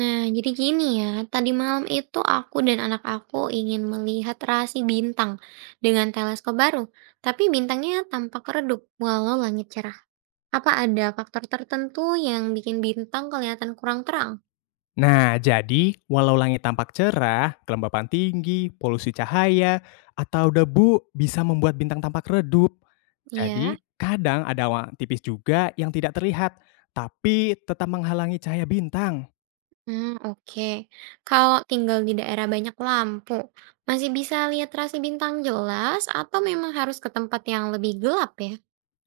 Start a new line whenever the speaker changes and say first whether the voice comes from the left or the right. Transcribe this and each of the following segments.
right: Nah, jadi gini ya, tadi malam itu aku dan anak aku ingin melihat rasi bintang dengan teleskop baru, tapi bintangnya tampak redup walau langit cerah. Apa ada faktor tertentu yang bikin bintang kelihatan kurang terang?
left: Nah, jadi walau langit tampak cerah, kelembapan tinggi, polusi cahaya, atau debu bisa membuat bintang tampak redup.
right: Ya,
left: Jadi, kadang ada awan tipis juga yang tidak terlihat, tapi tetap menghalangi cahaya bintang.
right: hmm, oke. Kalau tinggal di daerah banyak lampu, masih bisa lihat rasi bintang jelas atau memang harus ke tempat yang lebih gelap ya?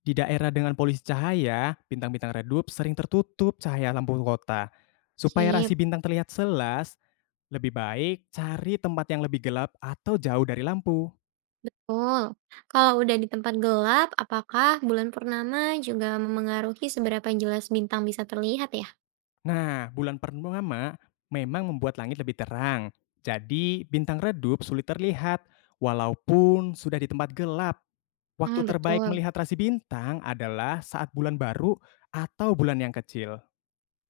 left: Di daerah dengan polusi cahaya, bintang-bintang redup sering tertutup cahaya lampu kota. Supaya rasi
right: Sip.
left: bintang terlihat jelas, lebih baik cari tempat yang lebih gelap atau jauh dari lampu.
right: Betul. Kalau udah di tempat gelap, apakah bulan purnama juga memengaruhi seberapa jelas bintang bisa terlihat ya?
left: Nah, bulan purnama memang membuat langit lebih terang. Jadi, bintang redup sulit terlihat walaupun sudah di tempat gelap. Waktu
right: Ah,
left: terbaik
right: betul.
left: melihat rasi bintang adalah saat bulan baru atau bulan yang kecil.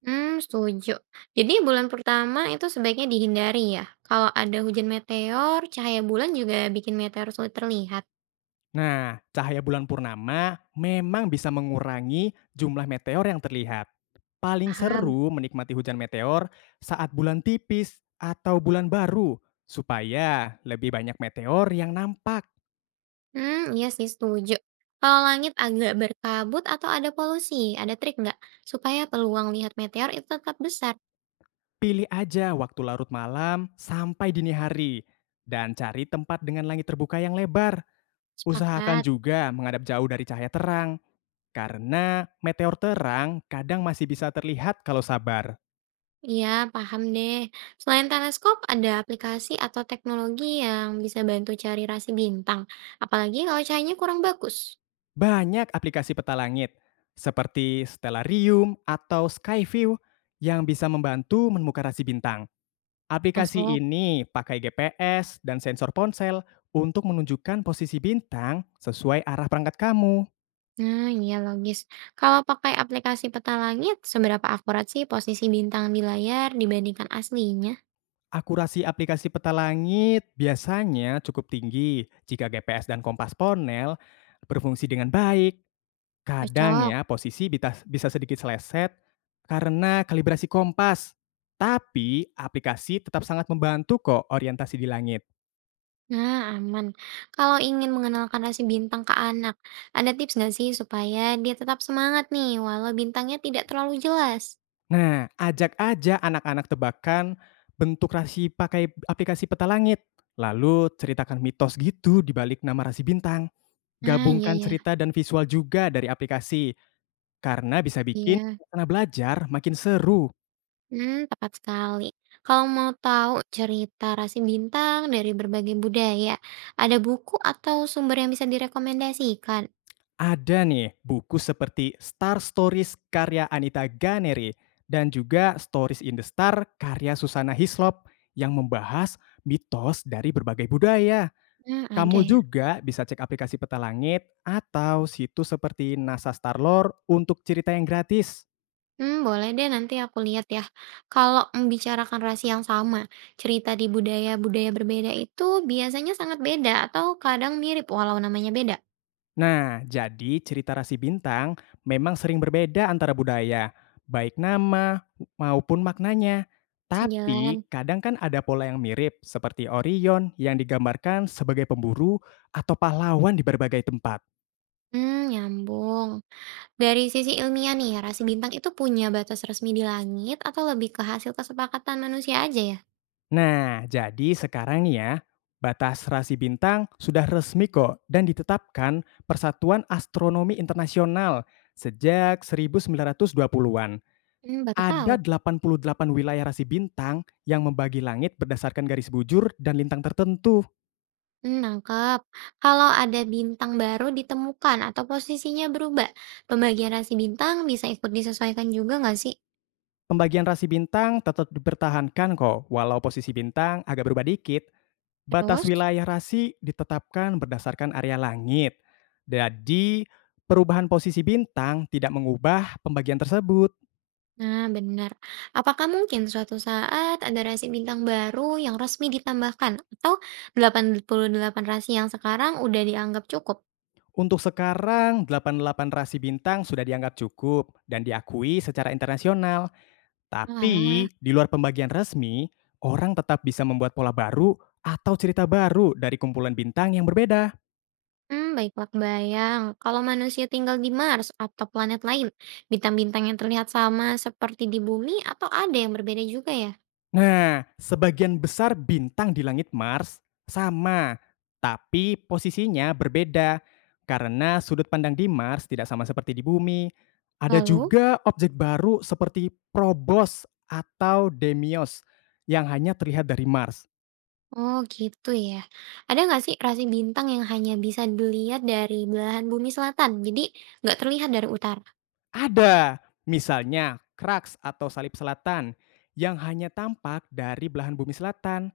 right: Hmm, setuju. Jadi bulan pertama itu sebaiknya dihindari ya. Kalau ada hujan meteor, cahaya bulan juga bikin meteor sulit terlihat.
left: Nah, cahaya bulan purnama memang bisa mengurangi jumlah meteor yang terlihat. Paling
right: Paham?
left: seru menikmati hujan meteor saat bulan tipis atau bulan baru, supaya lebih banyak meteor yang nampak.
right: Hmm, iya sih setuju. Kalau langit agak berkabut atau ada polusi, ada trik nggak supaya peluang lihat meteor itu tetap besar?
left: Pilih aja waktu larut malam sampai dini hari, dan cari tempat dengan langit terbuka yang lebar. Usahakan
right: Sepakat.
left: juga menghadap jauh dari cahaya terang, karena meteor terang kadang masih bisa terlihat kalau sabar.
right: Iya, paham deh. Selain teleskop, ada aplikasi atau teknologi yang bisa bantu cari rasi bintang. Apalagi kalau cahayanya kurang bagus.
left: Banyak aplikasi peta langit, seperti Stellarium atau Skyview, yang bisa membantu menemukan rasi bintang. Aplikasi
right: Masuk.
left: ini pakai GPS dan sensor ponsel untuk menunjukkan posisi bintang sesuai arah perangkat kamu.
right: Nah, iya logis. Kalau pakai aplikasi peta langit, seberapa akurat sih posisi bintang di layar dibandingkan aslinya?
left: Akurasi aplikasi peta langit biasanya cukup tinggi jika GPS dan kompas ponel berfungsi dengan baik. Kadang
right: Cocok.
left: ya posisi bisa sedikit seleset karena kalibrasi kompas. Tapi aplikasi tetap sangat membantu kok orientasi di langit.
right: Nah, aman. Kalau ingin mengenalkan rasi bintang ke anak, ada tips nggak sih supaya dia tetap semangat nih, walau bintangnya tidak terlalu jelas?
left: Nah, ajak aja anak-anak tebakan bentuk rasi pakai aplikasi peta langit. Lalu ceritakan mitos gitu di balik nama rasi bintang.
right: Nah, iya,
left: Gabungkan
right: iya.
left: cerita dan visual juga dari aplikasi. Karena bisa bikin
right: Iya.
left: suasana belajar makin seru.
right: Hmm, tepat sekali. Kalau mau tahu cerita rasi bintang dari berbagai budaya, ada buku atau sumber yang bisa direkomendasikan?
left: Ada nih buku seperti Star Stories karya Anita Ganeri dan juga Stories in the Star karya Susana Hislop yang membahas mitos dari berbagai budaya.
right: Hmm, ada
left: Kamu
right: ya.
left: juga bisa cek aplikasi peta langit atau situs seperti NASA Starlore untuk cerita yang gratis.
right: Hmm, boleh deh, nanti aku lihat ya. Kalau membicarakan rasi yang sama, cerita di budaya-budaya berbeda itu biasanya sangat beda atau kadang mirip walau namanya beda?
left: Nah, jadi cerita rasi bintang memang sering berbeda antara budaya, baik nama maupun maknanya.
right: Sejalan.
left: Tapi kadang kan ada pola yang mirip, seperti Orion yang digambarkan sebagai pemburu atau pahlawan di berbagai tempat.
right: Hmm, nyambung. Dari sisi ilmiah nih, rasi bintang itu punya batas resmi di langit atau lebih ke hasil kesepakatan manusia aja ya?
left: Nah, jadi sekarang nih ya, batas rasi bintang sudah resmi kok dan ditetapkan Persatuan Astronomi Internasional sejak 1920-an.
right: Hmm, baru tahu.
left: Ada 88 wilayah rasi bintang yang membagi langit berdasarkan garis bujur dan lintang tertentu.
right: Mmm, nangkep. Kalau ada bintang baru ditemukan atau posisinya berubah, pembagian rasi bintang bisa ikut disesuaikan juga nggak sih?
left: Pembagian rasi bintang tetap dipertahankan kok, walau posisi bintang agak berubah dikit. Batas
right: Terus?
left: wilayah rasi ditetapkan berdasarkan area langit. Jadi, perubahan posisi bintang tidak mengubah pembagian tersebut.
right: Nah, benar. Apakah mungkin suatu saat ada rasi bintang baru yang resmi ditambahkan atau 88 rasi yang sekarang udah dianggap cukup?
left: Untuk sekarang, 88 rasi bintang sudah dianggap cukup dan diakui secara internasional.
right: Oalah.
left: Tapi, di luar pembagian resmi, orang tetap bisa membuat pola baru atau cerita baru dari kumpulan bintang yang berbeda.
right: Hmm, baiklah, kebayang. Kalau manusia tinggal di Mars atau planet lain, bintang-bintang yang terlihat sama seperti di Bumi atau ada yang berbeda juga ya?
left: Nah, sebagian besar bintang di langit Mars sama, tapi posisinya berbeda karena sudut pandang di Mars tidak sama seperti di bumi. Ada
right: Lalu?
left: juga objek baru seperti Probos atau Demios yang hanya terlihat dari Mars.
right: Oh gitu ya. Ada nggak sih rasi bintang yang hanya bisa dilihat dari belahan bumi selatan, jadi nggak terlihat dari utara?
left: Ada, misalnya kraks atau salib selatan yang hanya tampak dari belahan bumi selatan.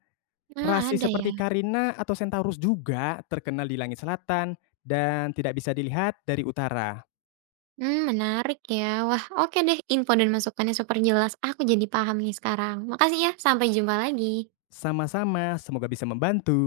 right: Nah,
left: Rasi
right: ada ya.
left: seperti Carina atau Centaurus juga terkenal di langit selatan dan tidak bisa dilihat dari utara.
right: Hmm, menarik ya. Wah, oke deh, info dan masukannya super jelas. Aku jadi paham nih sekarang. Makasih ya. Sampai jumpa lagi.
left: Sama-sama, semoga bisa membantu.